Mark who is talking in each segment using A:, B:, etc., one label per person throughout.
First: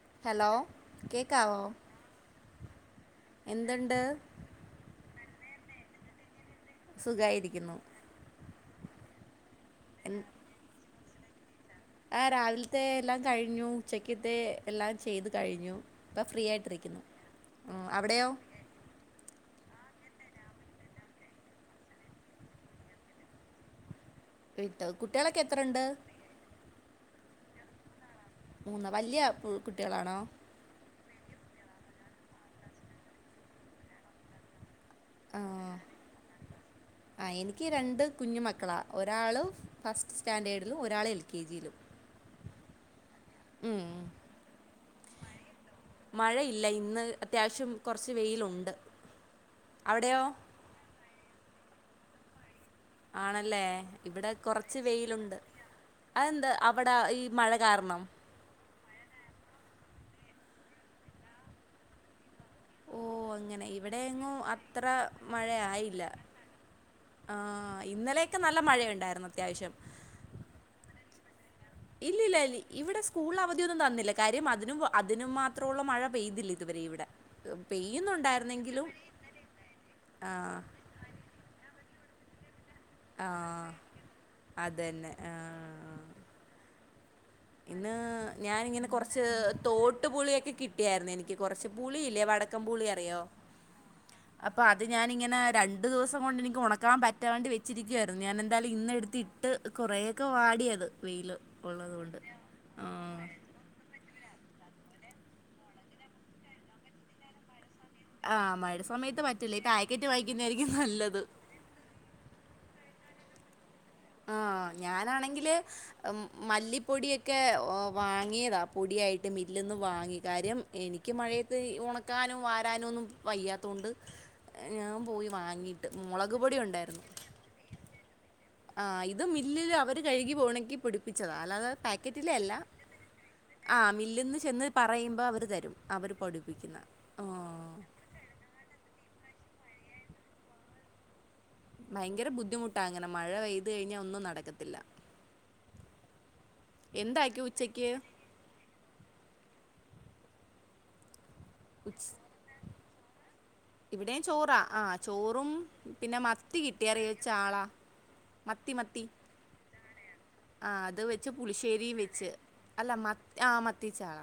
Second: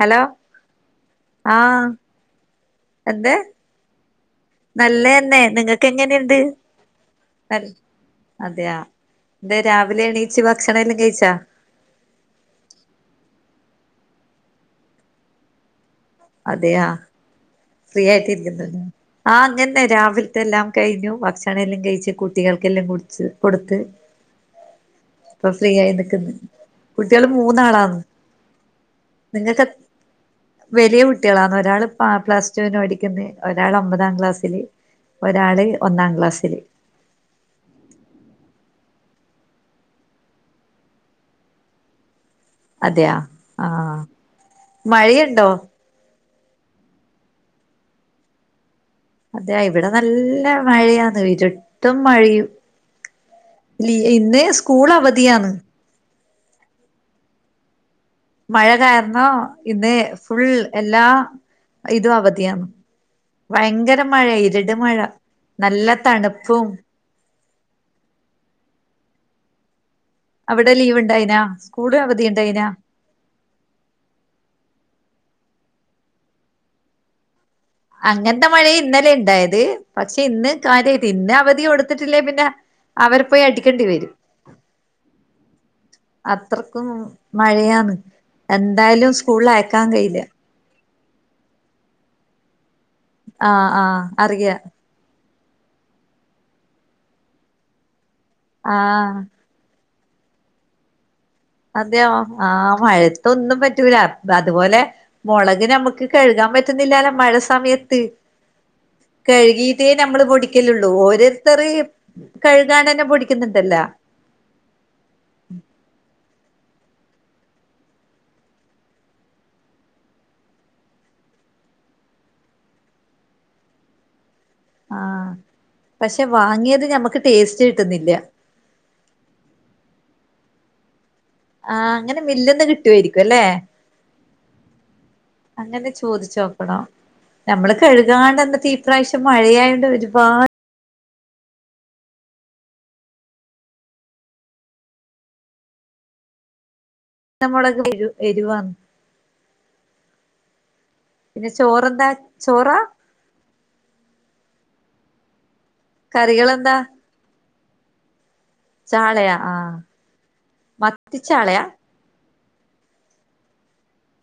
A: Hello
B: കേക്കാവോ
A: ആഹ് എന്ത്
B: എന്തുണ്ട്
A: നല്ലയന്നെ നിങ്ങക്ക് എങ്ങനെയുണ്ട്
B: സുഖായിരിക്കുന്നു
A: അതെയാ എന്തേ രാവിലെ എണീച്ച് ഭക്ഷണം എല്ലാം കഴിച്ചാ
B: ആഹ് രാവിലത്തെ എല്ലാം കഴിഞ്ഞു ഉച്ചക്കത്തെ എല്ലാം ചെയ്ത് കഴിഞ്ഞു ഇപ്പം ഫ്രീ
A: അതെയാ
B: ആയിട്ടിരിക്കുന്നു. ഉം,
A: ഫ്രീ
B: അവിടെയോ
A: ആയിട്ടിരിക്കുന്നല്ലോ ആഹ് അങ്ങനന്നെ രാവിലത്തെ എല്ലാം കഴിഞ്ഞു ഭക്ഷണം എല്ലാം കഴിച്ച് കുട്ടികൾക്കെല്ലാം കുടിച്ച് കൊടുത്ത്
B: വിട്ട കുട്ടികളൊക്കെ
A: ഇപ്പൊ
B: എത്ര ഉണ്ട്
A: [unintelligible] കുട്ടികള് മൂന്നാളാണ്
B: മൂന്ന് വല്യയ കുട്ടികളാണോ
A: വലിയ കുട്ടികളാണ് ഒരാള് പ പ്ലസ് റ്റുവിന് പഠിക്ക്ന്ന് ഒരാള് ഒമ്പതാം ക്ലാസ്സില് ഒരാള് ഒന്നാം ക്ലാസ്സില്
B: ആഹ് എനിക്ക് രണ്ട് കുഞ്ഞു മക്കളാ ഒരാള് ഫസ്റ്റ് സ്റ്റാൻഡേഡിലും ഒരാൾ എൽ കെ ജിയിലും
A: അതെയ
B: ഉം.
A: ആഹ് മഴയുണ്ടോ
B: മഴയില്ല ഇന്ന് അത്യാവശ്യം കുറച്ച് വെയിലുണ്ട്
A: അതെയ ഇവിടെ
B: അവിടെയോ
A: നല്ല മഴയാന്ന് ഇരുട്ടും മഴയും
B: ആണല്ലേ
A: ലീ
B: ഇവിടെ
A: ഇന്ന്
B: കൊറച്ച്
A: സ്കൂൾ
B: വെയിലുണ്ട്
A: അവധിയാന്ന്
B: അതെന്താ അവിടെ ഈ മഴ കാരണം
A: മഴ കാരണം ഇന്ന് ഫുൾ എല്ലാ ഇതും അവധിയാണ്.
B: ഓ അങ്ങനെ ഇവിടെ
A: വയങ്കര മഴ
B: എങ്ങും
A: ഇരുട്
B: അത്ര
A: മഴ നല്ല തണുപ്പും
B: ആഹ് ഇന്നലെയക്കെ നല്ല മഴയുണ്ടായിരുന്നു അത്യാവശ്യം
A: അവിടെ ലീവ് ഉണ്ടായിനാ സ്കൂള് അവധി
B: ഇല്ലില്ല ഇല്ല
A: ഉണ്ടായിനാ
B: ഇവിടെ സ്- കൂൾ അവധിയൊന്നും തന്നില്ല കാര്യം അതിനും അതിനും മാത്രമുള്ള മഴ പെയ്തില്ല ഇതുവരെ ഇവിടെ
A: അങ്ങനത്തെ മഴ
B: പെയ്യുന്നുണ്ടായിരുന്നെങ്കിലും
A: ഇന്നലെ ഉണ്ടായത് പക്ഷെ ഇന്ന്
B: ആ
A: കാര്യമായിട്ട ഇന്ന് അവധി കൊടുത്തിട്ടില്ലേ പിന്നെ അവരെ
B: ആ
A: പോയി അടിക്കേണ്ടി വരും
B: അതന്നെ ആ
A: അത്രക്കും
B: ഇന്ന്
A: മഴയാന്ന്
B: ഞാനിങ്ങനെ
A: എന്തായാലും
B: കൊറച്ച്
A: സ്കൂളിൽ അയക്കാൻ കഴിയില്ല
B: തോട്ടുപുളിയൊക്കെ കിട്ടി കിട്ടിയായിരുന്നു എനിക്ക് കുറച്ച് പുളിയില്ലേ വടക്കം പുളി അറിയോ
A: ആഹ് ആഹ് അറിയ
B: അപ്പൊ അത് ഞാനിങ്ങനെ രണ്ട ദിവസം കൊണ്ട് എനിക്ക് ഉണക്കാൻ പറ്റാണ്ടി വെച്ചിരിക്കുവായിരുന്നു ഞാൻ എ ന്താലും ഇന്ന
A: ആഹ്
B: എടുത്തി ഇട്ട് കൊറെയൊക്കെ വാടിയത് വെയിയില്
A: അതെയോ ആ മഴത്തൊന്നും പറ്റൂല അതുപോലെ മുളക് നമുക്ക് കഴുകാൻ പറ്റുന്നില്ല മഴ സമയത്ത്
B: ആ മഴ സമയത്ത് പറ്റില്ല ഈ
A: കഴുകീട്ടേ
B: പാക്കറ്റ്
A: നമ്മള്
B: വാങ്ങിക്കുന്നതായിരിക്കും
A: പൊടിക്കലുള്ളൂ
B: നല്ലത്
A: ഓര് ഇത്രയും കഴുകാ തന്നെ പൊടിക്കുന്നുണ്ടല്ലോ
B: ആ ഞാനാണെങ്കില് മല്ലിപ്പൊടിയൊക്കെ വാങ്ങിയതാ പൊടിയായിട്ട് മില്ലന്ന് വാങ്ങി കാര്യം എനിക്ക് മഴയത്ത് ഉണക്കാനും വാരാനും ഒന്നും വയ്യാത്തൊണ്ട് ഞാൻ പോയി
A: ആഹ്
B: വാങ്ങിയിട്ട് മുളക് പൊടിയുണ്ടായിരുന്നു
A: ന്നില്ല
B: ആഹ് ഇത് മില്ലില് അവര് കഴുകി ഉണക്കി പിടി- പൊടിപ്പിച്ചതാ അല്ലാതെ
A: ആഹ് അങ്ങനെ
B: പാക്കറ്റിലെ അല്ല
A: മില്ല്ന്ന് കിട്ടുവായിരിക്കും അല്ലെ
B: ആ മില്ലിൽ പറയുമ്പോൾ അവർ തരും
A: അങ്ങനെ
B: അവര് പൊഠിപ്പിക്കുന്ന ആഹ്
A: ഏതാണ്ടന്ന തീപ്രാവശ്യം മഴയായണ്ട് ഒരുപാ-
B: ഭയങ്കര ബുദ്ധിമുട്ട അങ്ങനെ മഴ പെയ്തു കഴിഞ്ഞാൽ ഒന്നും നടക്കത്തില്ല എന്താക്കി
A: മുളക്
B: ഉച്ചക്ക്
A: എരു എരുവാന്ന് പിന്നെ ചോർ
B: ഉച്
A: എന്താ ചോറ
B: ഇവിടെയും ചോറാ ആഹ് ചോറും പിന്നെ മത്തി
A: കറികളെന്താ
B: കിട്ടിയറിയച്ച ആളാ മത്തി മത്തി
A: ചാളയാ ആഹ്
B: ആഹ അത് വെച്ച്
A: മത്തിച്ചാളയാ
B: പുളിശ്ശേരിയും വെച്ച് അല്ല മ ആഹ മത്തിച്ചാള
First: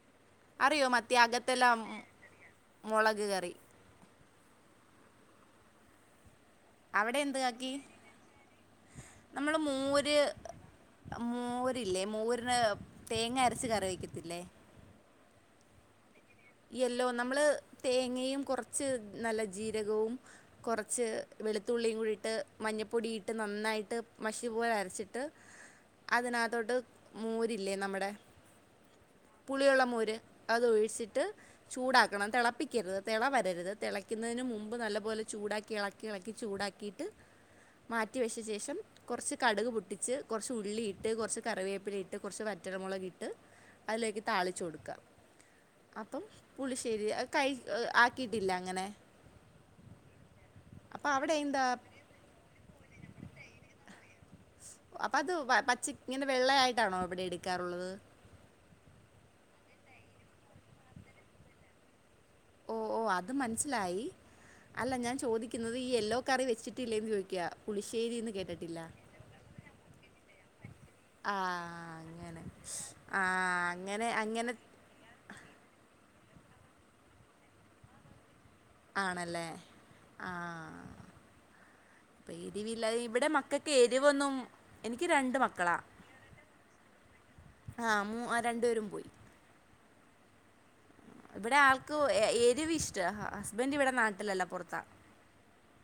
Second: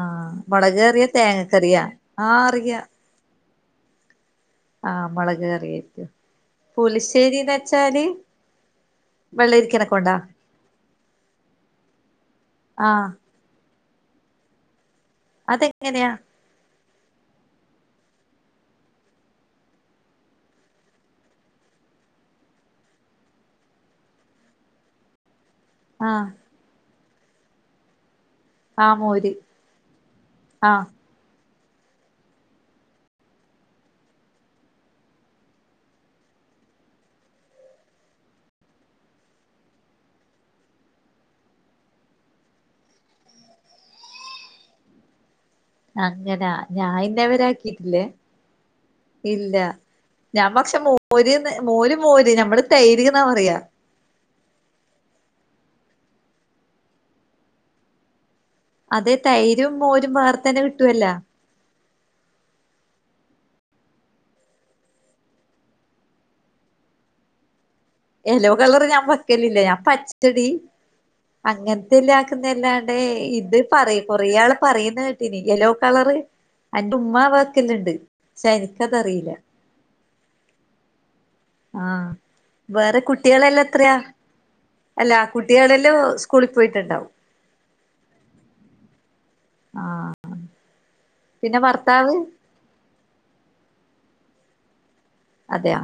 A: ആഹ
B: അറിയോ
A: വടകയറിയാ
B: മത്തി
A: തേങ്ങ
B: അകത്തെല്ലാം
A: കറിയാ ആഹ അറിയാ
B: മുളക് കറി
A: ആഹ മുളക് കറിയറ്റു
B: അവിടെ എന്ത്
A: പുലിശ്ശേരിന്ന്
B: ആക്കി
A: വെച്ചാല്
B: നമ്മള്
A: വെള്ളരിക്കനെ
B: മൂര്
A: കൊണ്ടാ
B: മോരില്ലേ മോരിന്
A: ആഹ്
B: തേങ്ങ അരച്ച് കറിവക്കത്തില്ലേ
A: അതെങ്ങനെയാ
B: യല്ലോ നമ്മള് തേങ്ങയും കുറച്ച് നല്ല ജീരകവും കുറച്ച് വെളുത്തുള്ളിയും കൂടിയിട്ട് മഞ്ഞൾപ്പൊടിയിട്ട് നന്നായിട്ട് മഷി പോലെ അരച്ചിട്ട്
A: ആഹ്
B: അതിനകത്തോട്ട് മോരില്ലേ നമ്മുടെ
A: ആഹ് മോര്
B: പുളിയുള്ള മോര്
A: ആഹ്
B: അതൊഴിച്ചിട്ട് ചൂടാക്കണം തിളപ്പിക്കരുത് തിള വരരുത് തിളക്കുന്നതിന് മുമ്പ് നല്ലപോലെ ചൂടാക്കി ഇള ക്കി കളക്കി ചൂടാക്കിയിട്ട് മാറ്റിവെച്ച ശേഷം കുറച്ച് കടുക് പൊട്ടിച്ച് കുറച്ച് ഉള്ളിയിട്ട് കുറച്ച് കറിവേപ്പില ഇട്ട് കുറച്ച് വറ്റൽ മുളക ഇട്ട് അതിലേക്ക് താളിച്ചു കൊടുക്കുക അപ്പം
A: അങ്ങനാ ഞ
B: പുളിശ്ശേരി അത് കഴി
A: ഇന്നവരാക്കിട്ടില്ലേ
B: ആക്കിയിട്ടില്ല അങ്ങനെ
A: ഇല്ല ഞാൻ പക്ഷെ
B: അപ്പം
A: മോര്
B: അവിടെ എന്താ
A: മോര് മോര് നമ്മൾ തൈര് എന്നാ പറയാ
B: അപ്പ അത് പച്ച ഇങ്ങനെ വെള്ളയായിട്ടാണോ എവിടെ എടുക്കാറുള്ളത്
A: അതെ തൈരും മോരും വേർത്തന്നെ കിട്ടുവല്ല
B: ഓ ഓ അത് മനസ്സിലായി അല്ല ഞാൻ ചോദിക്കുന്നത് ഈ യെല്ലോ കറി വെച്ചിട്ടില്ലന്ന് ചോദിക്കുക പുളിശ്ശേരി
A: യെല്ലോ കളറ് ഞാൻ വെക്കലില്ലേ ഞാൻ പച്ചടി
B: ആ
A: അങ്ങനത്തെല്ല
B: അങ്ങനെ
A: ആക്കുന്നല്ലാണ്ട്
B: ആ
A: ഇത് പറയും
B: അങ്ങനെ
A: കൊറേ
B: അങ്ങനെ
A: ആള് പറയുന്ന കേ യെല്ലോ കളറ് അന്റെ ഉമ്മാ വക്കല്ലുണ്ട് ശ
B: ആണല്ലേ ആ
A: ആഹ
B: അപ്പം എരിവില്ല
A: വേറെ
B: ഇവിടെ
A: കുട്ടികളെല്ലാം
B: മക്കൾക്ക്
A: എത്രയാ
B: എരിവൊന്നും എനിക്ക്
A: അല്ല
B: രണ്ട് മക്കളാ
A: കുട്ടികളെല്ലാം സ്കൂളിൽ പോയിട്ടുണ്ടാവും
B: ആഹ് മ രണ്ടു പേരും പോയി
A: ആഹ്
B: ഇവിടെ
A: പിന്നെ
B: ആൾക്ക്
A: ഭർത്താവ്
B: ഏരിവ് ഇഷ്ടം ഹസ്ബൻഡ് ഇവിടെ നാട്ടിലല്ല പുറത്താ
A: അതെയ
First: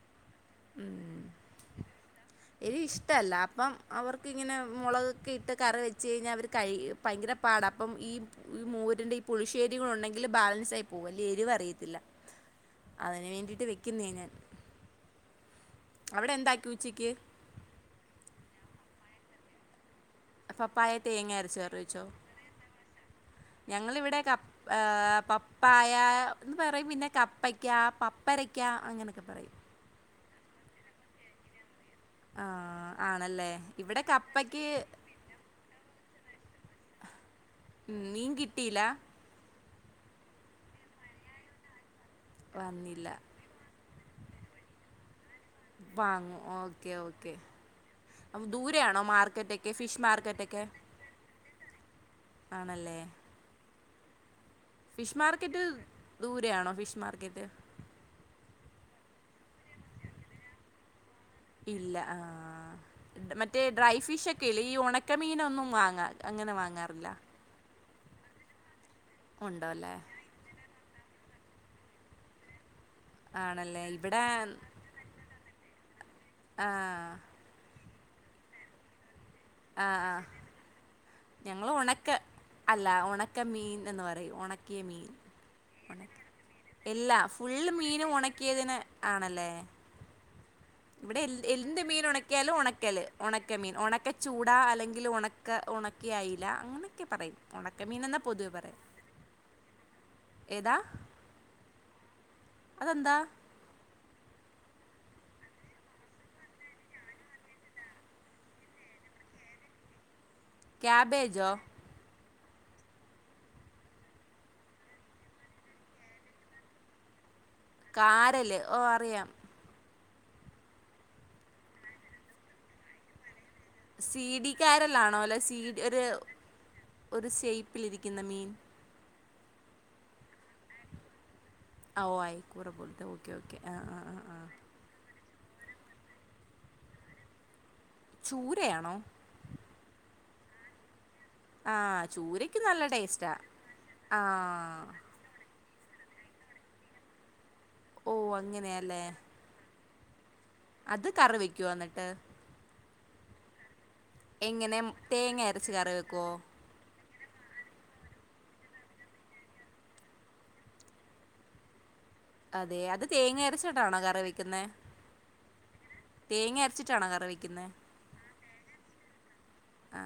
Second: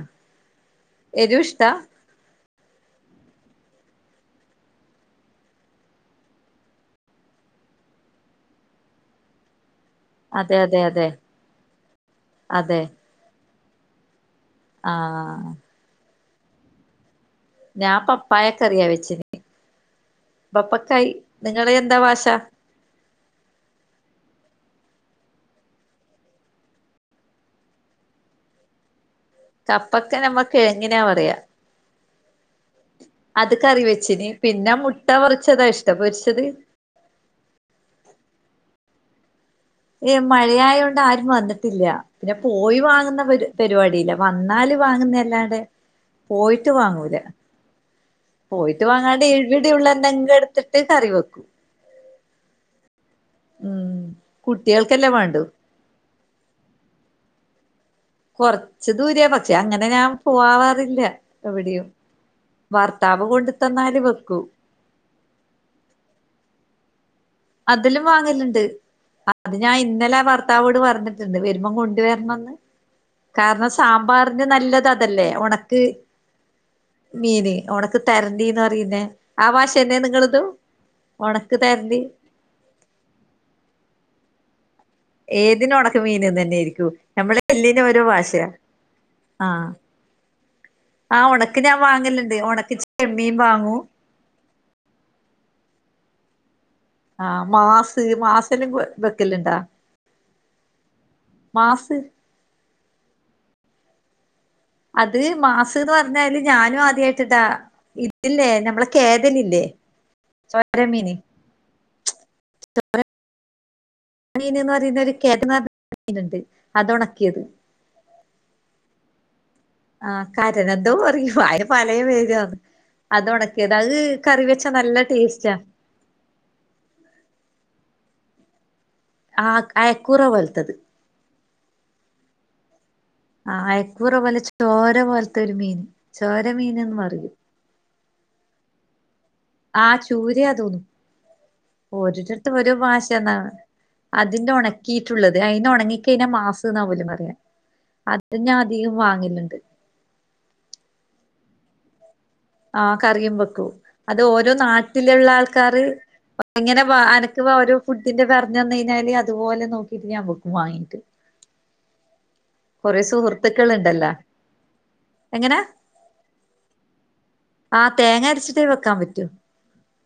B: ഉം
A: എരുഷ്ട്ട
B: ഇ ഇഷ്ടമല്ല അപ്പം അവർക്ക്ങ്ങനെ മുളകൊക്കെ ഇട്ട് കറി വെച്ച് കഴിഞ്ഞാൽ അവർ കഴി ഭയങ്കര പാട അപ്പം ഈ ഈ മൂരിൻ്റെ ഈ പുളിശ്ശേരികൾ ഉണ്ടെങ്കിൽ
A: അതെ
B: ബാലൻസ്
A: അതെ
B: ആയി പോക
A: അതെ
B: അല്ല എരിവ്റിയല്ല
A: അതെ
B: അതിന് വേണ്ടിട്ട് വെക്കുന്നേ ഞാൻ
A: ആഹ്
B: അവിടെ എന്താക്കി ഉച്ചയ്ക്ക്
A: ഞാൻ പപ്പായ കറിയാ വെച്ചന്
B: പപ്പായ
A: പപ്പക്കായി
B: തേങ്ങ അരച്ച്
A: നിങ്ങള് എന്താ ഭാശ
B: ഞങ്ങൾ ഇവിടെക്ക പപ്പായ എന്ന് പറയും പിന്നെ കപ്പയ്ക്ക പപ്പരയ്ക്ക അങ്ങനെയൊക്കെ പറയും
A: കപ്പക്ക നമ്മൾ കിയങ്ങിനാ പറയാ
B: ആഹ്
A: അത് കറി വെച്ചന് പിന്നെ മുട്ട വറച്ചതാ ഇഷ്ടപൊരിച്ചത്
B: മീൻ കിട്ടീലേ
A: ഏ മഴയായ കൊണ്ട് ആരും വന്നിട്ടില്ല പിന്നെ പോയി
B: വന്നില്ല
A: വാങ്ങുന്ന പ പരിപാടി ഇല്ല വന്നാല് വാങ്ങുന്ന അല്ലാണ്ട് പോയിട്ട് വാങ്ങൂല
B: അ
A: പോയിട്ട്
B: ദൂരെയാണോ
A: വാങ്ങാണ്ട്
B: മാർക്കറ്റ് ഒക്കെ
A: ഇവിടെയുള്ള
B: ഫിഷ്
A: എന്തെങ്കിലും
B: മാർക്കറ്റ് ഒക്കെ
A: എടുത്തിട്ട് കറി വെക്കും
B: ആണല്ലേ
A: ഉം കുട്ടികൾക്കല്ലാം വാണ്ടു
B: ദൂരെ ആണോ ഫിഷ് മാർക്കറ്റ്
A: കൊറച്ച് ദൂര പക്ഷെ അങ്ങനെ ഞാൻ പോവാവാറില്ല എവിടെയും
B: ഇല്ല ആ
A: ഭർത്താവ് കൊണ്ട്
B: മറ്റേ ഡ്രൈ
A: തന്നാല് വെക്കൂ
B: ഫിഷൊക്കെ ഇല്ലേ ഈ ഉണക്കമീനൊന്നും വാങ്ങാ അങ്ങനെ വാങ്ങാറില്ല
A: അതിലും വാങ്ങലണ്ട് അത്
B: ഉണ്ടോ
A: ഞാൻ
B: അല്ലേ
A: ഇന്നലൊ വർ ഭത്താവോട് പറഞ്ഞിട്ടുണ്ട് വരുമ്പോം കൊണ്ട വരണന്ന് കാരണം
B: ആണല്ലേ ഇവിടെ
A: സാമ്പാറിന് നല്ലത് അതല്ലേ ഉണക്ക്
B: ആ
A: മീന് ഒണക്ക് തരണ്ടിന്ന് പറയുന്നേ ആ വാശന്നെയ നിങ്ങളെതും ഉണക്ക്
B: ഞങ്ങൾ
A: തരണ്ടി
B: ഉണക്ക അല്ല ഉണക്ക മീൻ എന്ന് പറയും ഉണക്കിയ മീൻ
A: ഏതിനും ഒണക്ക് മീൻന്ന് തന്നെയായിരിക്കും
B: ഇല്ലാ
A: നമ്മളെ
B: ഫുള്ള
A: എല്ലിന്
B: മീൻ
A: ഓരോ ഭാഷയാ
B: ഉണക്കിയതിന് ആണല്ലേ
A: ആഹ് ആ
B: ഇവിടെ എ
A: ഒണക്ക് ഞാൻ
B: എന്ത് മീൻ
A: വാങ്ങല്ണ്ട്
B: ഉണക്കിയാലും
A: ഒണക്ക്
B: ഉണക്കല്
A: ചെമ്മീൻ
B: ഉണക്കമീൻ
A: വാങ്ങും
B: ഉണക്ക ചൂടാ അല്ലെങ്കിൽ ഉണക്ക ഉണക്കി അയില്ല അങ്ങനെ
A: ആഹ് മാസ് മാസനും വെക്കല ഇണ്ടാ
B: ഏതാ
A: മാസ്
B: അതെന്താ
A: അത് മാസ് എന്ന് പറഞ്ഞാല് ഞാനും ആദ്യമായിട്ടിടാ ഇത്ല്ലേ നമ്മളെ കേദലില്ലേ
B: കാബേജാ
A: ചോ മീൻന്ന് പറയുന്ന ഒരു [unintelligible] മീൻണ്ട് അത് ഉണക്കിയത്
B: കാരല് ഓ അറിയാം
A: ആ കരന എന്തോ പറു ആയിൻ പലോപേര്ന്ന് അത് ഉണക്കിയത് അങ്ങ്
B: സി
A: കറി
B: ഡി
A: വെച്ചാ നല്ല
B: കാരലാണോ അല്ല
A: ടേസ്റ്റാ
B: സി ഒരു ഒരു ഷേപ്പിലിരിക്കുന്ന മീൻ
A: ആ അയക്കൂറ പോലത്തത്
B: ഓ ആയിക്കൂറ പോലെത്തെ
A: ആഹ അയക്കൂറ പോലെ ചോര പോലത്തെ ഒരു മീൻ ചോര മീനന്ന് പറയും
B: ചൂരയാണോ
A: ആഹ് ചൂരയാ തോന്നുന്നു
B: ആ
A: ഒരിടത്ത്
B: ചൂരയ്ക്ക്
A: ഒരു
B: നല്ല ടേസ്റ്റാ
A: ഭാഷന്നാണ്
B: ആ
A: അതിന്റെ ഉണക്കി ട്ടുള്ളത് അയിനെ ഉണങ്ങിക്കയിഞ്ഞ മാസ് എന്നാ ഇവൽ പറയ
B: ഓ
A: അത് ഞാൻ അധികം
B: അങ്ങനെയല്ലേ
A: വാങ്ങലുണ്ട്
B: അത് കറി വെക്കുവേ എന്നിട്ട്
A: ആ കറിയും വെക്കൂ അത് ഓരോ
B: എങ്ങനെ
A: നാട്ടിലുള്ള
B: തേങ്ങ അരച്ച്
A: ആൾക്കാര്
B: കറി വെക്കുവോ
A: എങ്ങനെ വാ അനക്ക് ഓര് ഫുഡിന്റെ പറഞന്ന് കയിഞാല് അതുപോലെ നോക്കിട്ട് ഞാൻ വെക്കും വാങ്ങീട്ട്
B: അതെ
A: കൊറേ
B: അത് തേങ്ങ
A: സുഹൃത്തുക്കൾ
B: അരച്ചിട്ടാണോ
A: ഉണ്ടല്ലോ
B: കറി വെക്കുന്ന
A: എങ്ങനെ
B: തേങ്ങ അരച്ചിട്ടാണോ കറി വക്കുന്നത്
A: ആ തേങ്ങ അരച്ചിട്ടേ വെക്കാൻ പറ്റോ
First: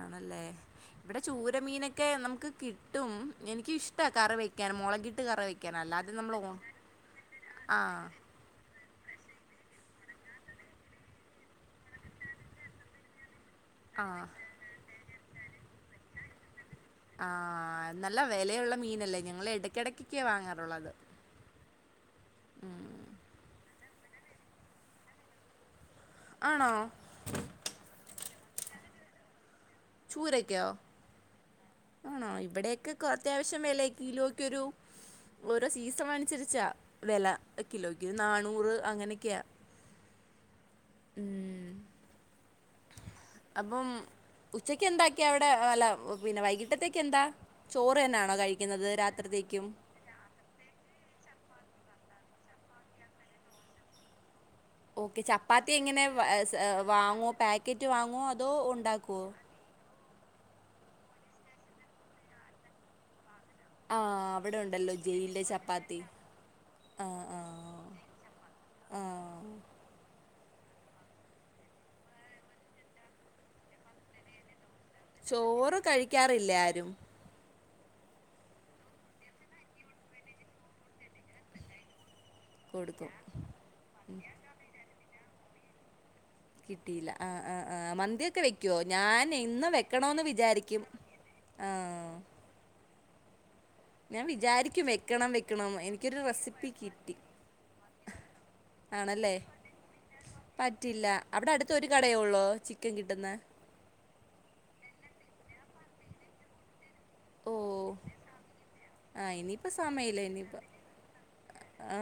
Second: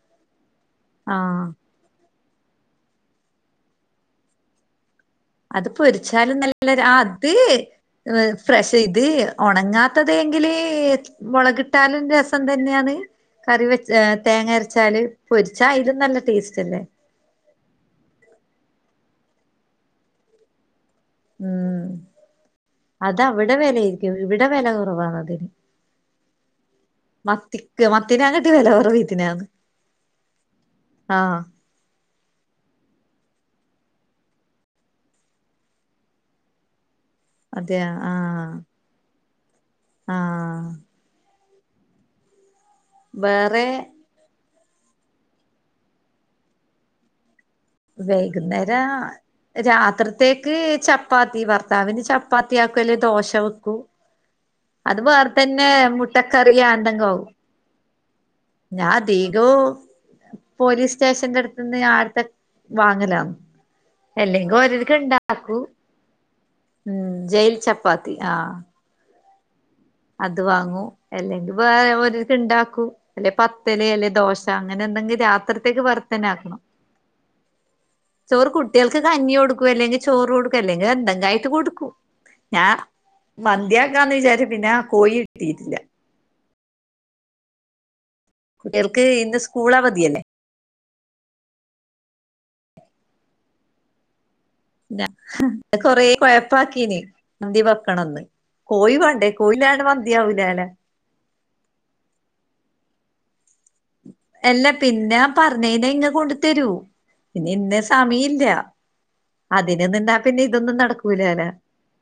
B: ആണല്ലേ ഇവിടെ ചൂരമീനൊക്കെ നമുക്ക് കിട്ടും എനിക്ക ഇഷ്ട കറി വെ ക്കാൻ മുളക ഇട്ട് കറി
A: അത്
B: വെക്കാൻ അല്ലാതെ നമ്മൾ
A: പൊരിച്ചാലും
B: ഓ
A: നല്ല അഹ് അത്
B: ആ
A: ഫഷേ ഇത് ഉണങ്ങാത്തതെങ്കില് മുളക് ഇട്ടാലും രസം തന്നെയാണ് കറി വെച്ച
B: ആ
A: തേങ്ങ അരച്ചാല് പൊരിച്ചാ അയിലും നല്ല ടേസ്റ്റ് അല്ലേ
B: ആഹ് നല്ല വിലയുള്ള മീനല്ലേ ഞങ്ങള് ഇടയ്ക്കിടക്കൊക്കാണ് വാങ്ങാറുള്ളത്
A: ഉം അത അവിടെ വിലയിരിക്കും ഇവിടെ വില കുറവാണ് അതിന്
B: ആണോ?
A: മത്തിക്ക് മത്തിനെ കാട്ടിലും വില കുറവ് ഇത്തിനാണ്.
B: ചൂരക്കോ?
A: ആഹ്.
B: ആണോ? ഇവിടെയൊക്കെ അത്യാവശ്യം വില കിലോക്കൊരു ഓരോ സീസണനുസരിച്ചാ വെല
A: അതെയ
B: കിലോക്ക്.
A: ആഹ്
B: ന്നാനൂറ് അങ്ങനെയൊക്കെയാ.
A: ആഹ്.
B: ം
A: വേറെ
B: അപ്പം ഉച്ചക്ക് എന്താക്കിയാ അവിടെ അല്ല പിന്നെ വൈകീട്ടത്തേക്കെന്താ? ചോറ് തന്നെയാണോ കഴിക്കുന്നത് രാത്രിത്തേക്കും?
A: ത്തേക്ക് ചപ്പാത്തി ഭർത്താവിന് ചപ്പാത്തിയാക്കും അല്ലെ ദോശ വെക്കും. അത്
B: ഓക്കെ
A: വേർതന്നെ
B: ചപ്പാത്തി എങ്ങനെ വ- സ്-
A: മുട്ടക്കറിയാ എന്തെങ്കും ആവും.
B: വാങ്ങുവോ പാക്കറ്റ് വാങ്ങുവോ അതോ ഉണ്ടാക്കുവോ
A: ഞാദീകവും.. പോലീസ്റ്റേഷന്റെ അടുത്ത്ന്ന് ആട്ത്തെ വാങ്ങലാന്ന്..
B: ആ
A: അല്ലെങ്കി
B: അവിടെ ഉണ്ടല്ലോ
A: ഓരക്ക
B: ജയിലിലെ
A: ഉണ്ടാക്കൂം
B: ചപ്പാത്തി
A: ം ജയിൽ ചപ്പ പ്പാത്തി ആഹ്
B: ആഹ്.
A: അത് വാങ്ങൂ അല്ലെങ്കിൽ വേറെ ഒര്ക്ക്ണ്ടാക്കൂം അല്ലെ പത്തല് അല്ലെ ദോശ.. ശ അങ്ങനെന്തെങ്കിലും
B: ചോറ്
A: രാത്രിത്തേക്ക് വർത്തന
B: കഴിക്കാറില്ല
A: ആക്കണം.
B: ആരും
A: ചോറ് കുട്യോൾക്ക് കഞ്ഞി കൊടുക്കും അല്ലെങ്കിൽ ചോറ് കൊടുക്കും അല്ലെങ്കി എന്തെങ്കി ആയി കൊടുക്കും ഞാൻ
B: കൊടുക്കും
A: മന്ത്യാക്കാന്ന് വിചാരിച്ചു പിന്നെ ആ കോഴി കിട്ടീട്ടില്ല.
B: കിട്ടീല്ല ആ ആഹ് ആഹ് മന്തി ഒക്കെ വെക്കോ?
A: കുട്ടികൾക്ക്
B: ഞാൻ
A: ഇന്ന്
B: എന്നും
A: സ്കൂൾ
B: വെക്കണോന്ന്
A: അവധിയല്ലേ
B: വിചാരിക്കും. ആഹ് ഞാൻ വിചാരിക്ക
A: കൊറേ കൊഴപ്പാക്കീന്
B: കിട്ടി
A: മന്തി വെക്കണൊന്ന് കോഴി വാണ്ടേ
B: ആണല്ലേ
A: കോഴില്ലാണ്ട് മന്ത്യാവൂലാല.
B: പറ്റില്ല അവിടെ അടുത്തൊരു കടേയൊള്ളൂ ചിക്കൻ കിട്ടുന്ന്?
A: അല്ല പിന്നെ പറഞ്ഞൈന ഇങ്ങ് കൊണ്ട് തരൂം പിന്നെ
B: ഓ
A: ഇന്ന് സമീല്ല.
B: ആ ഇനിയിപ്പോൾ
A: അതിന നിന്നാ
B: സമയമില്ല
A: പിന്നെ
B: ഇനിയിപ്പോൾ
A: ഇതൊന്നും നടക്കൂലാലോ.
B: ആ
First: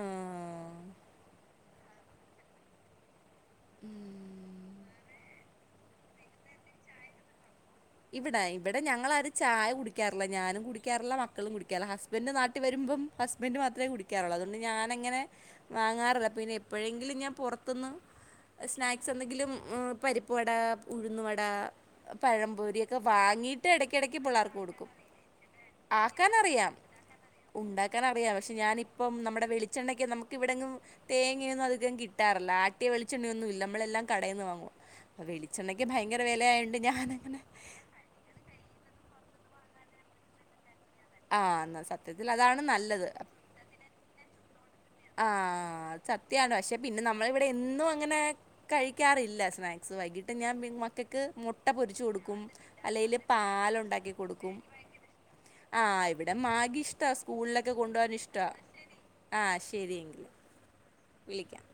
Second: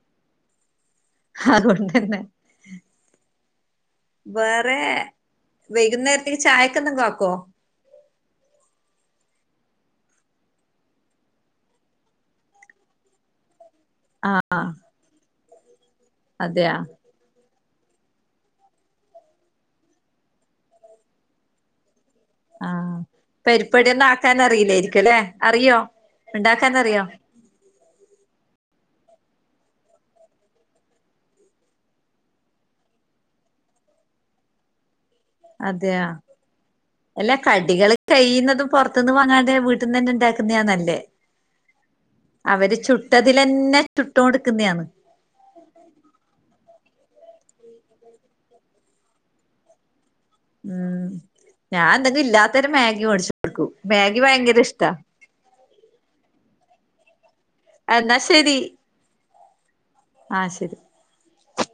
A: അതോണ്ടന്നെ.
B: ം
A: വേറെ വൈകുന്നേരത്തേക്ക് ചായക്ക എന്തെങ്കും ആക്കോ?
B: ഇവിടെ ഇവിടെ ഞങ്ങളാരും ചായ കുടിക്കാറില്ല ഞാനും കുടിക്കാറില്ല മക്കളും കുടിക്കാറില്ല ഹസ്ബൻഡ് നാട്ടിൽ വരുമ്പം ഹസ്ബൻഡ് മാത്രെ കുടിക്കാറുള്ളൂ അതുകൊണ്ട് ഞാനങ്ങനെ വാങ്ങാറില്ല പിന്നെ
A: അതെയാ
B: എപ്പോഴെങ്കിലും ഞാൻ പുറത്ത്ന്ന് സ്നാക്സെന്തെങ്കിലും പരിപ്പുവട, ഉഴന്നുവട, പഴം.....
A: ആഹ്
B: ലൊക്കെ വാങ്ങീട്ട്
A: പരിപ്പടി ഒന്നും
B: ഇടക്കിടക്ക്
A: ആക്കാൻ
B: പിള്ളേർക്ക് കൊടുക്കും.
A: അറിയില്ലായിരിക്കുംല്ലേ അറിയോ
B: ആക്കാൻറിയാം..
A: ഇണ്ടാക്കാൻ അറിയോ
B: ഉണ്ടാക്കനറിയാം പക്ഷെ ഞാനിപ്പം നമ്മുടെ വെളിച്ചെണ്ണക്കെ നമുക്ക് ഇവിടെങ്ങും തേങ്ങെയൊന്നും അതികം കിട്ടാറില്ല ആട്ടിയ വെിച്ചണ്ണൊന്നും ഇല്ല നമ്മളെല്ലാം കടയിന്ന് വാങ്ങും. വളിച്ചെണ്ണയ്ക്ക് ഭയങ്കര വിലയായോണ്ട് ഞാനങ്ങനെ
A: കള് കഴിയുന്നതും പുറത്തുനിന്ന് വാങ്ങതെ വീട്ടിന്ന് തന്നെ ഉണ്ടാക്കുന്നതാ നല്ലേ.
B: ആഹ് ന്നാ സത്യത്തിലതാണ് നല്ലത്.
A: ന്നെ ചുട്ടോണ്ട്ക്കുന്നെയാണ്.
B: ആഹ് സത്യാണ് പക്ഷെ പിന്നെ നമ്മളിവിടെ എന്നും അങ്ങനെ കഴിക്കാറില്ല സ്ന വൈകിട്ട് ഞാൻ
A: ഉം
B: മക്കയ്ക്ക് മുട്ട
A: ഞാൻ
B: പൊരിച്ച്
A: എന്തെങ്കിലും
B: കൊടുക്കും
A: ഇല്ലാത്തരം
B: അല്ലെങ്കൽ പാലുണ്ടാക്കി കൊടുക്കും.
A: ത
B: ആഹ് ഇവിടെ മാഗി ഇഷ്ടാ സ്കൂളിലൊക്കെ കൊണ്ടു പോകൻ
A: എന്നാ
B: ഇഷ്ട ആഹ് ശരിയങ്കില..
A: ആ ശരി
B: വിളിക്കാം